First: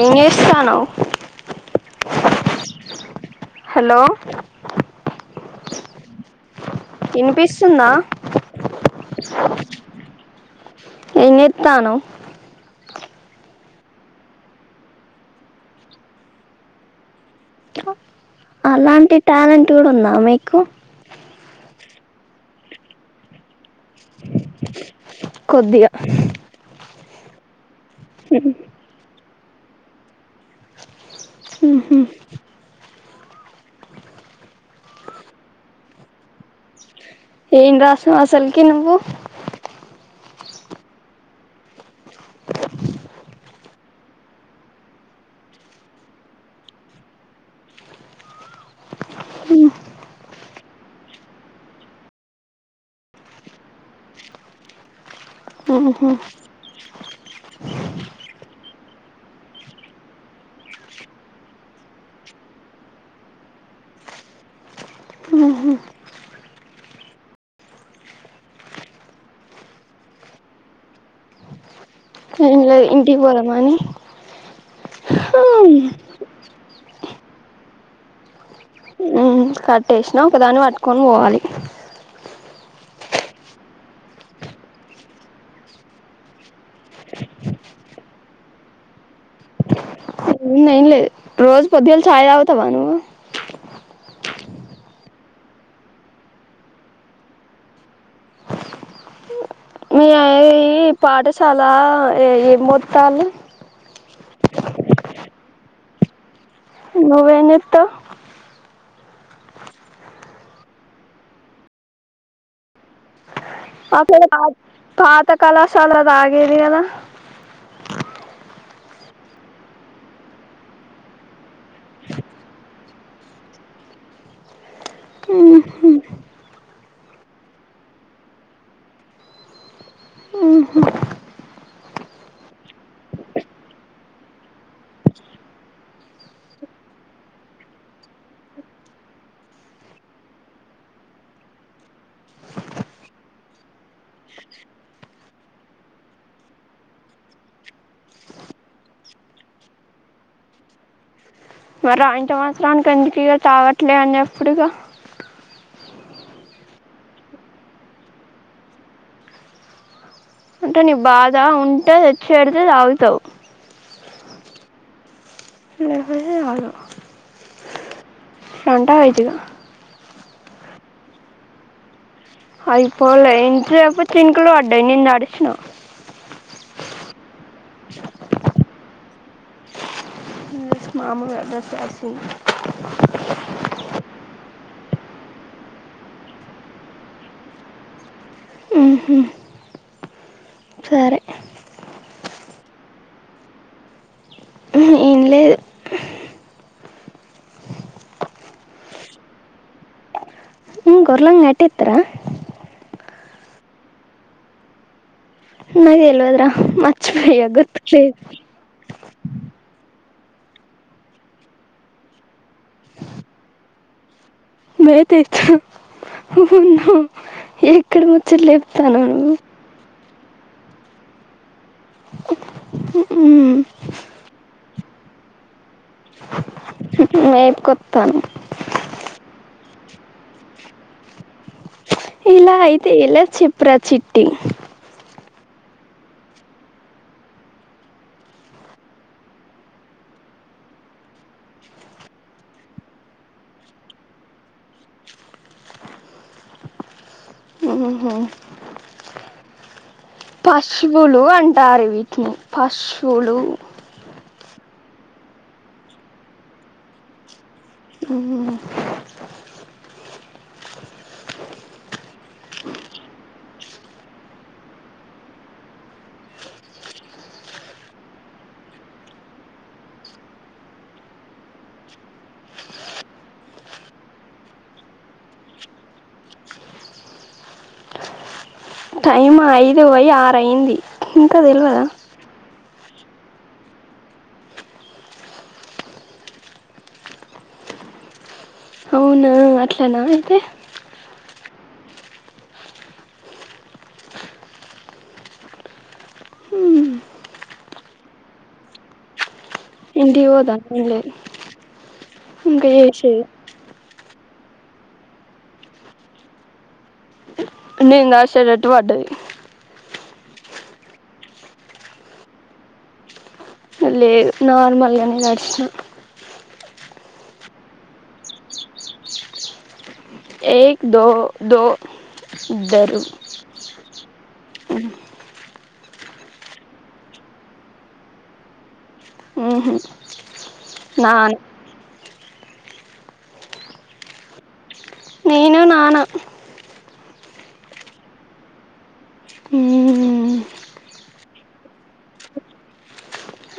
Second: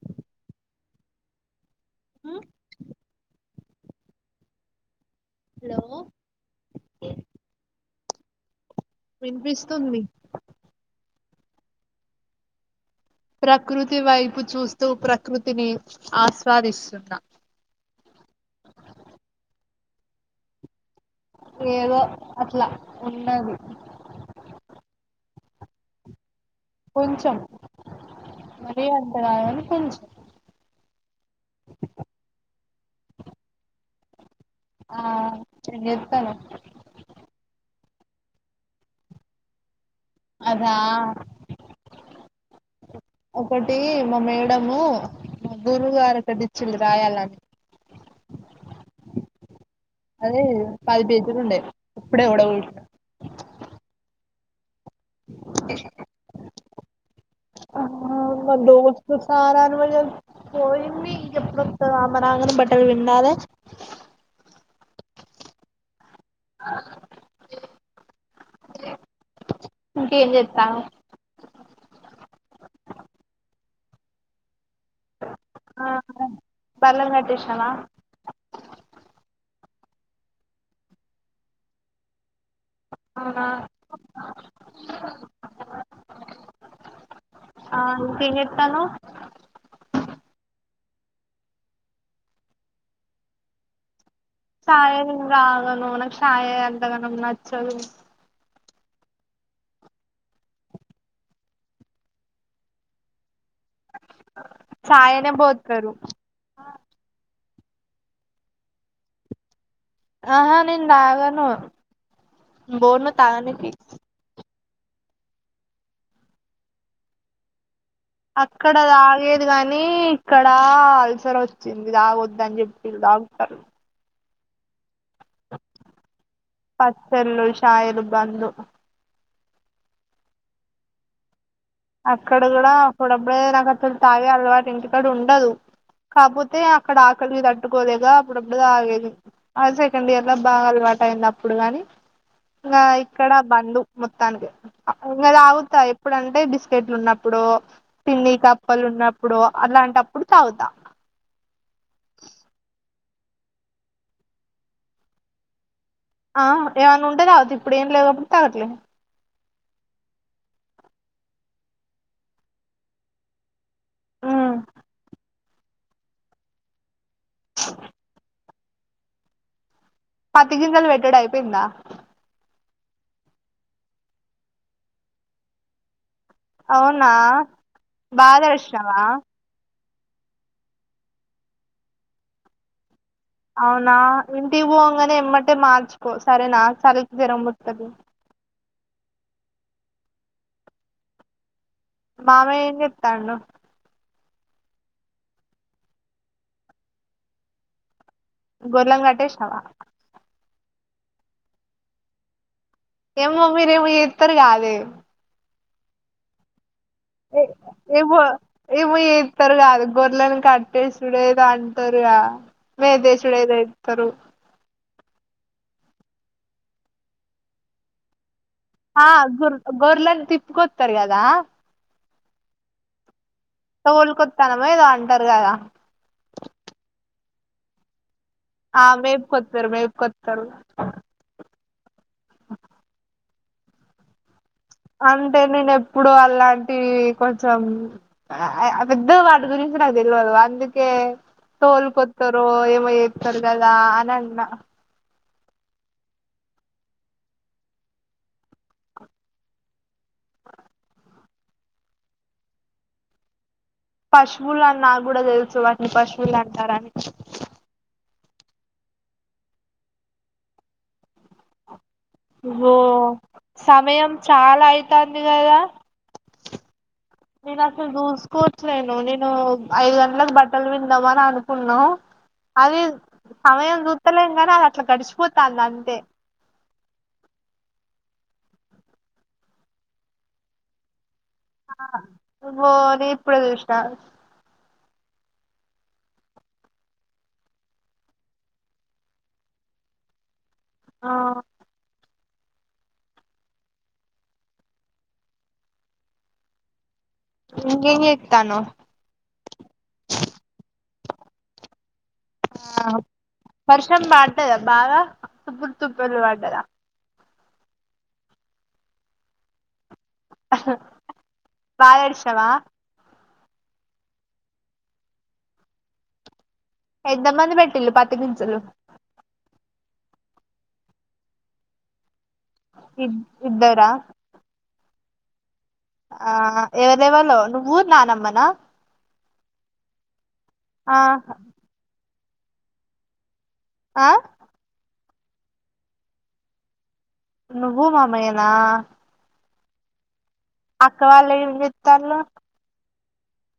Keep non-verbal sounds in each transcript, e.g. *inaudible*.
ఏం జేస్తాన్నావ్ ఉ hello! Hello వినిపిస్తుందా. వినిపిస్తుంది. ఏం జేత్తాన్నావ్ ప్రకృతి వైపు చూస్తూ ప్రకృతిని ఆస్వాదిస్తున్నా. అలాంటి టాలెంట్ కూడా ఉందా మీకు. ఏదో అట్ల ఉంటది కొద్దిగా కొంచం మ్మ్ మరీ అంత కాదు కానీ కొంచెం. మ్మ్ హ్మ్ ఆ ఏం జేత్తాన్నావ్ ఏం రాసినావ్ అసలికి నువ్వు అదా ఒకటి మా మేడము మా గురువు గారు కి ఒకటిచ్చింది రాయాలని అదే పది పేజీలు ఉండే ఇప్పుడే ఓడగొట్టిన ఓహో మా దోస్త్ సార్ *inaudible* పోయింది ఇంక ఎప్పుడు ఒత్తాదో అమ్మ రాగానే బట్టలు పిండాలే మ్మ్ హ్మ్ ఇంకా ఏం చేత్తాన్నావ్ డే ఇంటికి పోదామని *inaudible* బర్లని కట్టేసినవా మ్మ్ కట్టేసినా ఒకదాన్ని పట్టుకొని పోవాలి ఆహా ఆ అంటే ఏం చేత్తన్నవ్ ఉన్నాయి లే రోజు పొద్దుగాల చాయ్ తాగుతావా నువ్వు తాగేకి రాదు కదా నాకు చాయ్ ఎంతగానో నచ్చదు మీ పాఠశాల ఏం బొత్తారు చాయనే బోత్తారు నువ్వు ఏం చేత్తావ్ అహ నేను తాగాను బోను తాగనీకి ఆ *unintelligible* పాత కళాశాలో తాగేదిగదా అక్కడ తాగేది కాని ఇక్కడ అల్సర్ వచ్చింది తాగొద్దని చెప్పింది డాక్టర్ మ్మ్ హ్మ్ పచ్చడ్లు ఛాయలు బందు అక్కడ గూడా అప్పుడప్పుడే నాకు అసలు తాగే అలవాటే ఇంటికాడ ఉండదు కాకపోతే అక్కడ ఆకలికి తట్టుకోలేక అప్పుడప్పుడు తాగేది ఆ సెకండ్ ఇయర్ లో బాగా అలవాటు అయింది అప్పుడు గాని ఇంకా ఇక్కడ బందు మొత్తానికి అప్పుడు ఇంకా తాగుతా ఎప్పుడుంటే బిస్ కెట్లు ఉన్నప్పుడో తిన్నికి అప్పలు ఉన్నప్పుడో అలాంటప్పుడు తాగుతా మరి అంతమాత్రనికి ఎందుకు ఇగ తాగట్లే అని చెప్పుడు ఇగ ఆ ఏమన్నా ఉంటే తాగుతా, ఇప్పుడు ఏం లేవు కాబట్టి తగట్లేదు. అంటే నీ బాధ ఉంటే తెచ్చిపెడితే తాగుతవు. ఉమ్ లేకపోతే తాగవు స *unintelligible* రంట వైటగా పత్తి గింజలు పెట్టుడు అయిపోయిందా? అయిపోలే ఇంతసేపు చినుకులు పడ్డయి నేను తడిచిన అవునా బా తడిషినవా? మామలుగా డ్రెస్ తడిసింది. అవునా ఇంటి పోంగనే ఎమ్మట్టే మార్చుకో సరేనా, సలికి జ్వరం వస్తది. ఉహు సరే మామయ్య ఏం చె చెప్తాండు? ఉహు ఏం లేదు. గోర్లంగట్టేష్నవా? గొర్లంగట్టేతరా? ఏమో మీరేమో చేత్తరు కాదే నాకు తెలవదు రా, ఏ మర్చిపోయా ఏమో గుర్తుకులేద్ ఏమో చేస్తరు కాదు, గోర్లని కట్టేసిడేదో అంటరుగా మీ దేశుడేదో ఏత్తరు. బ తెచ్చ ఎక్కడ ముచ్చట్లే ఆ గొర్ గొర్లని తిప్పుకొత్తరు కదా. ఉమ్ తోల్కొత్తానమో ఏదో అంటరు గదా. మేపుకొత్తాను ఆ మేపుకొత్తరు మేపుకొత్తరు ఇలా అయితే ఎలా చెప్రా చిట్టి? అంటే నేను ఎప్పుడు అలాంటి కొంచెం ఆ అ అబద్ధం వాటి గురించి నాకు తెలవది అందుకే తోల్ కొత్తరో ఏమో చేత్తరు గదా అనన్నా. ఓహో పశువులు అంటారు వీటిని, పశువులు పశువులు అని నాకు గుడ తెలుసు, వాటిని పశువులు అంటారని. ఉమ్ ఓ సమయం చాలా అయితాంది గదా. నేను అసలు చూసుకోవట్లేను, నేను ఐదు గంటలకు బట్టలు పిండదాం అని అనుకున్నం. అది సమయం చూత్తలేము కని అది అట్లా గడిచిపోతాంది అంతే. టైం ఐదు పోయి ఆరు అయింది ఇంకా తెల్వద? ఓని ఇప్పుడే చూసిన. అవును అట్లనా అయితే. ఆ ఉమ్. ఇంకేం చేత్తానవ్? ఇంటివోత లేదు ఇంక ఆ చేశేది. వర్షం పడ్డదా బాగా, తుప్పులు తుప్పుర్లు పడ్డదా? అది నాసైడటు పడ్డది హ్ బాగ తడిచినవా లేదు నార్మల్గానే తడ్చినా ఎంత మంది పెట్టిళ్ళు పత్తి గింజలు ఏక్ దో దో ఇద్దరు ఇద్ ఇద్దరా అ ఆ ఎవరెవలో నువ్వు నానమ్మనా ఆ నాన ఆ నేను నాన నువ్వు మామయ్య నా ఉమ్. అక్క వాళ్ళు ఏం జెత్తాళ్ళు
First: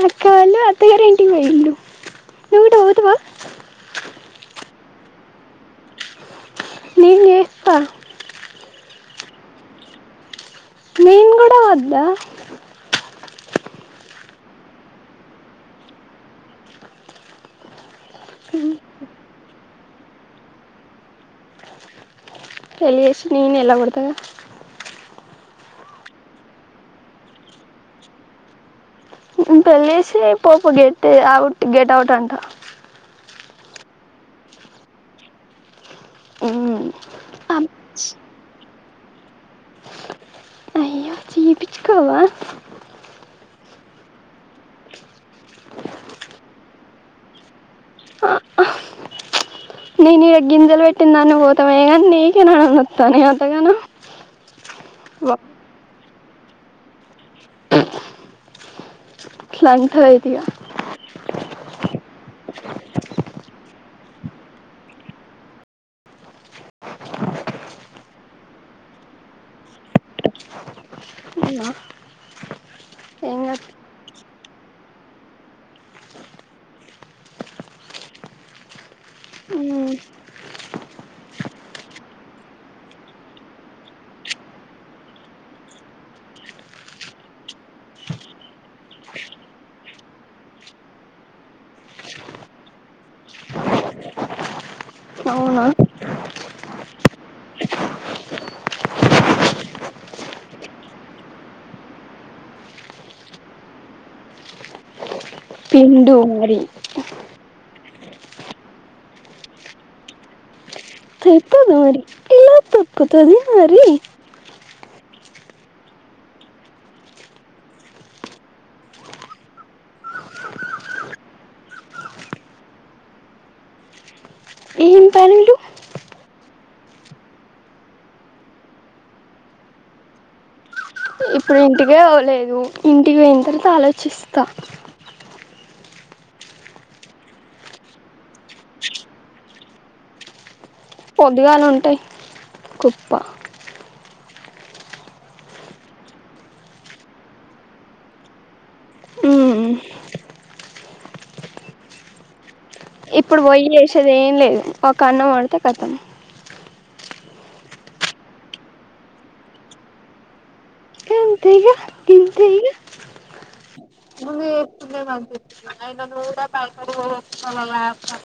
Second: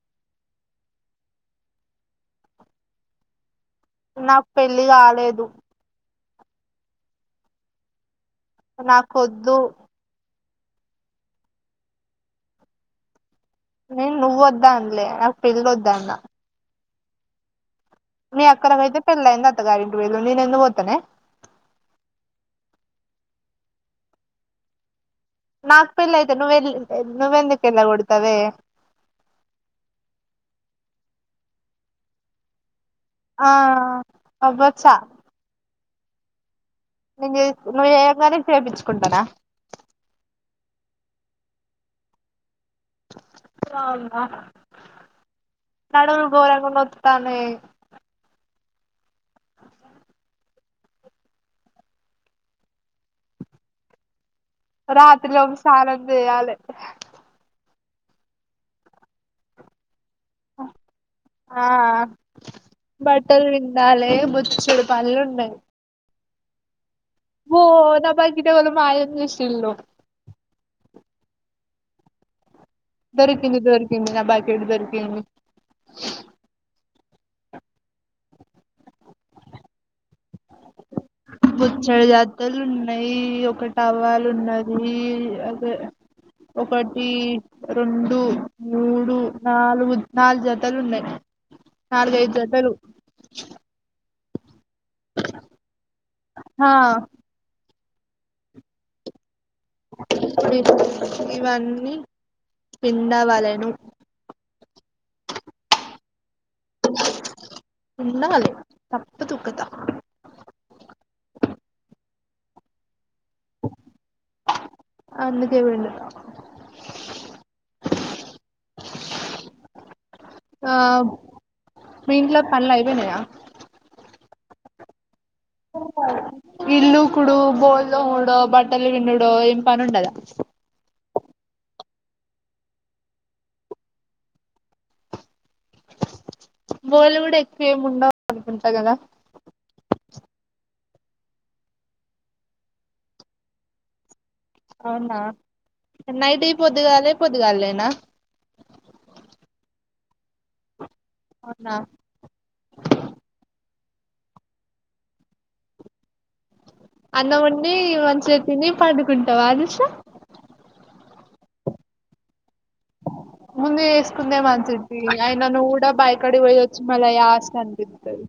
అక్క వాళ్ళు అత్తగారింటికి పోయిల్లు నువు కూడా పోతవా నాకు పెళ్లి గాలేదు నేన్ జేస్తా నాకొద్దు నేన్ కూడా వ వోద్ద నేన్ నువొద్దు అనలే నాకు పెళ్లి వద్దు అన్న మీ అక్కలకయితే పెళ్ళి అయింది అత్త గారింటికి బొయిళ్ళు నేను ఎందుకు పోతానే పెళ్లి జేసి నేను ఎల్లగొడతాగ నాక్ పెళ్ళయితే, నువ్వెల్ నువ్వెందుకెళ్ల కొడతవే పెళ్లేజేసి పో పో గెట్ అవుట్ గెట్ అవుట్ అంట. ఆ అబ్బ చా ఉ నేను చే నువ్వు ఏయంగానే చేపించుకుంటనా చెపిచ్ కోవా అవునా నడుములు గోరంగానొతనయి ఆఆ హ్ గింజలు పెట్టిందాన్ని పోతమాయే గాని నీకే నడుములు నొత్తనయా అంత గానం రాత్రి లోపు సానం చేయాలే ఫ్లాంటరైదియా *unintelligible* ఆహ్ బట్టలు పిండాలె బొచ్చెడు పనులు ఉన్నాయి. ఓ నా బకిట్ ఎవలో మాయం జేసిల్లు హ్ దొరికింది దొరికింది నా బకెట్ దొరికింది. ఊ బొచ్చెడు జతలు ఉన్నాయి ఒక టవలు ఉన్నది అదే ఒకటీ రెండు మూడు నాలుగు నాలుగు జతలు ఉన్నాయి. నాలుగైదు జతలు అవునా హా ఇవన్నీ పిండవలెను పిండు మరీ పిండాలే తప్పదు కదా. తప్పదు మరి ఎలా తప్పుతది మరి. అందుకే పిండుతనా ఆ మీ ఇంట్ల పనులు అయిపోయినయా. ఏం పనులు? ఇల్లూకుడు, బొల్లుతోముడో, బట్టలు పిండుడో ఏం పని ఉండదా. నేను ఇంటికే పోలేదు, ఇంటికి పోయిన తర్వాత ఆలోచిస్తా. బోల్లు కూడ ఎక్కువ ఏముండవు అనుకుంటా కదా. పొద్దుగాల ఉంటయి కుప్ప. అవునా నైటుయి పొద్దుగాలే, పొద్దుగాల్లేనా. హ్మ్ అవునా ఇప్పుడు పోయ్యి జేసేది ఏం లేదు, ఒక అన్నం వండితే కతం. అన్నం వండి మంచిగా తిని పండుకుంటవా అనూషా. అంతేగా ఇంతేగా ముందే చేస్కుందే మంచిది. అయిన నువ్వు కూడా బాయి కాడికి పోయి వచ్చి మళ్ళ యాష్ట అనిపిత్తది.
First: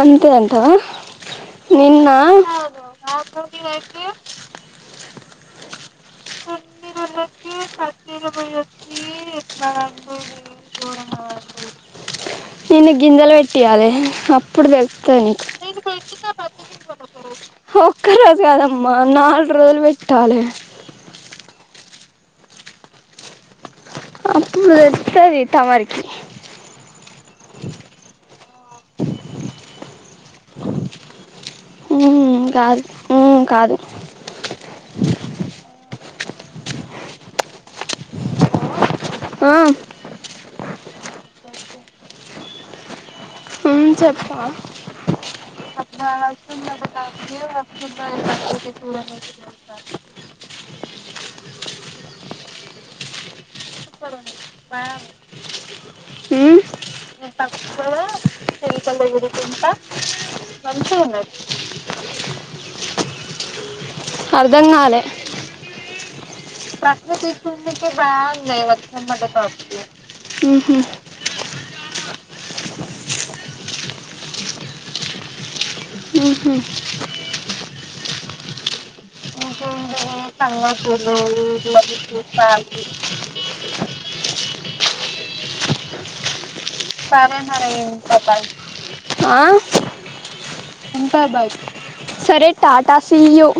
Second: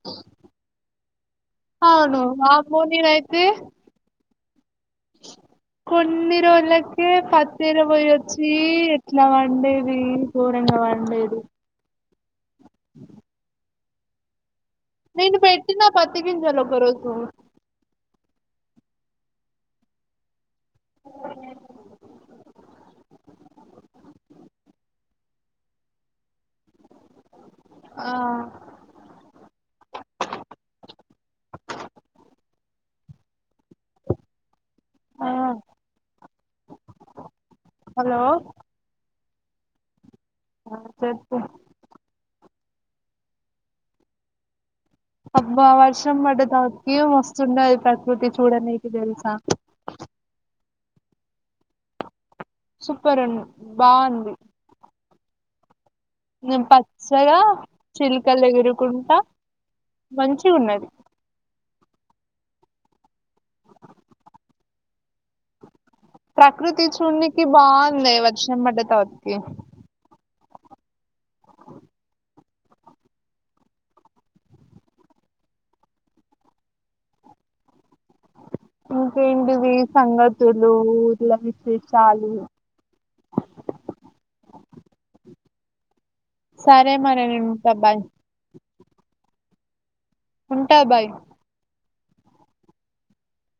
అంతే అంటవా. అవును మాకు మున్నీరైతే కొన్ని రోజులకే పత్తేరపోయ్ వచ్చి ఎట్లా వండేది. గోరంగా వండేది. నిన్ను గింజెలు పెట్టియాలె అప్పుడు తెల్ నేను పెట్టిన పత్తి గింజలు ఒక రోజు. ఒక్క రోజు కాదమ్మా నాలుగు రోజులు పెట్టాలె. అప్పుడు తెల్తది తమరికి. ఆ హ్మ్ కాదు, హ్మ్ కాదు. ఆ హలో ఆ ఆ చెప్పు హ్మ్ చెప్పా అబ్బా అట్లా వర్షం పడ్డ తర్వాతకి మస్తుండది ప్రకృతి చూడనీకి తెలుసా *inaudible* సూపర్ ఉం బావుంది. మామ్ నేను పచ్చగా చిల్కల దగ్గర చిలుకల దగ్గర తింటా మంచి అర్ధంకాలే ప్రకృతి చూడనికి కిందికే బాగుంది వర్షం బాగున్నయి పడ్డ మొత్తం తర్వాతకి వడపప్పే. ఉహ్ ఇంకేంటిది? సంగతులు ఇట్లా విశేషాలు. సరే మరి ఇంక బాయ్. ఆ ఉంటా బాయ్ సరే టాటా సియ్యూ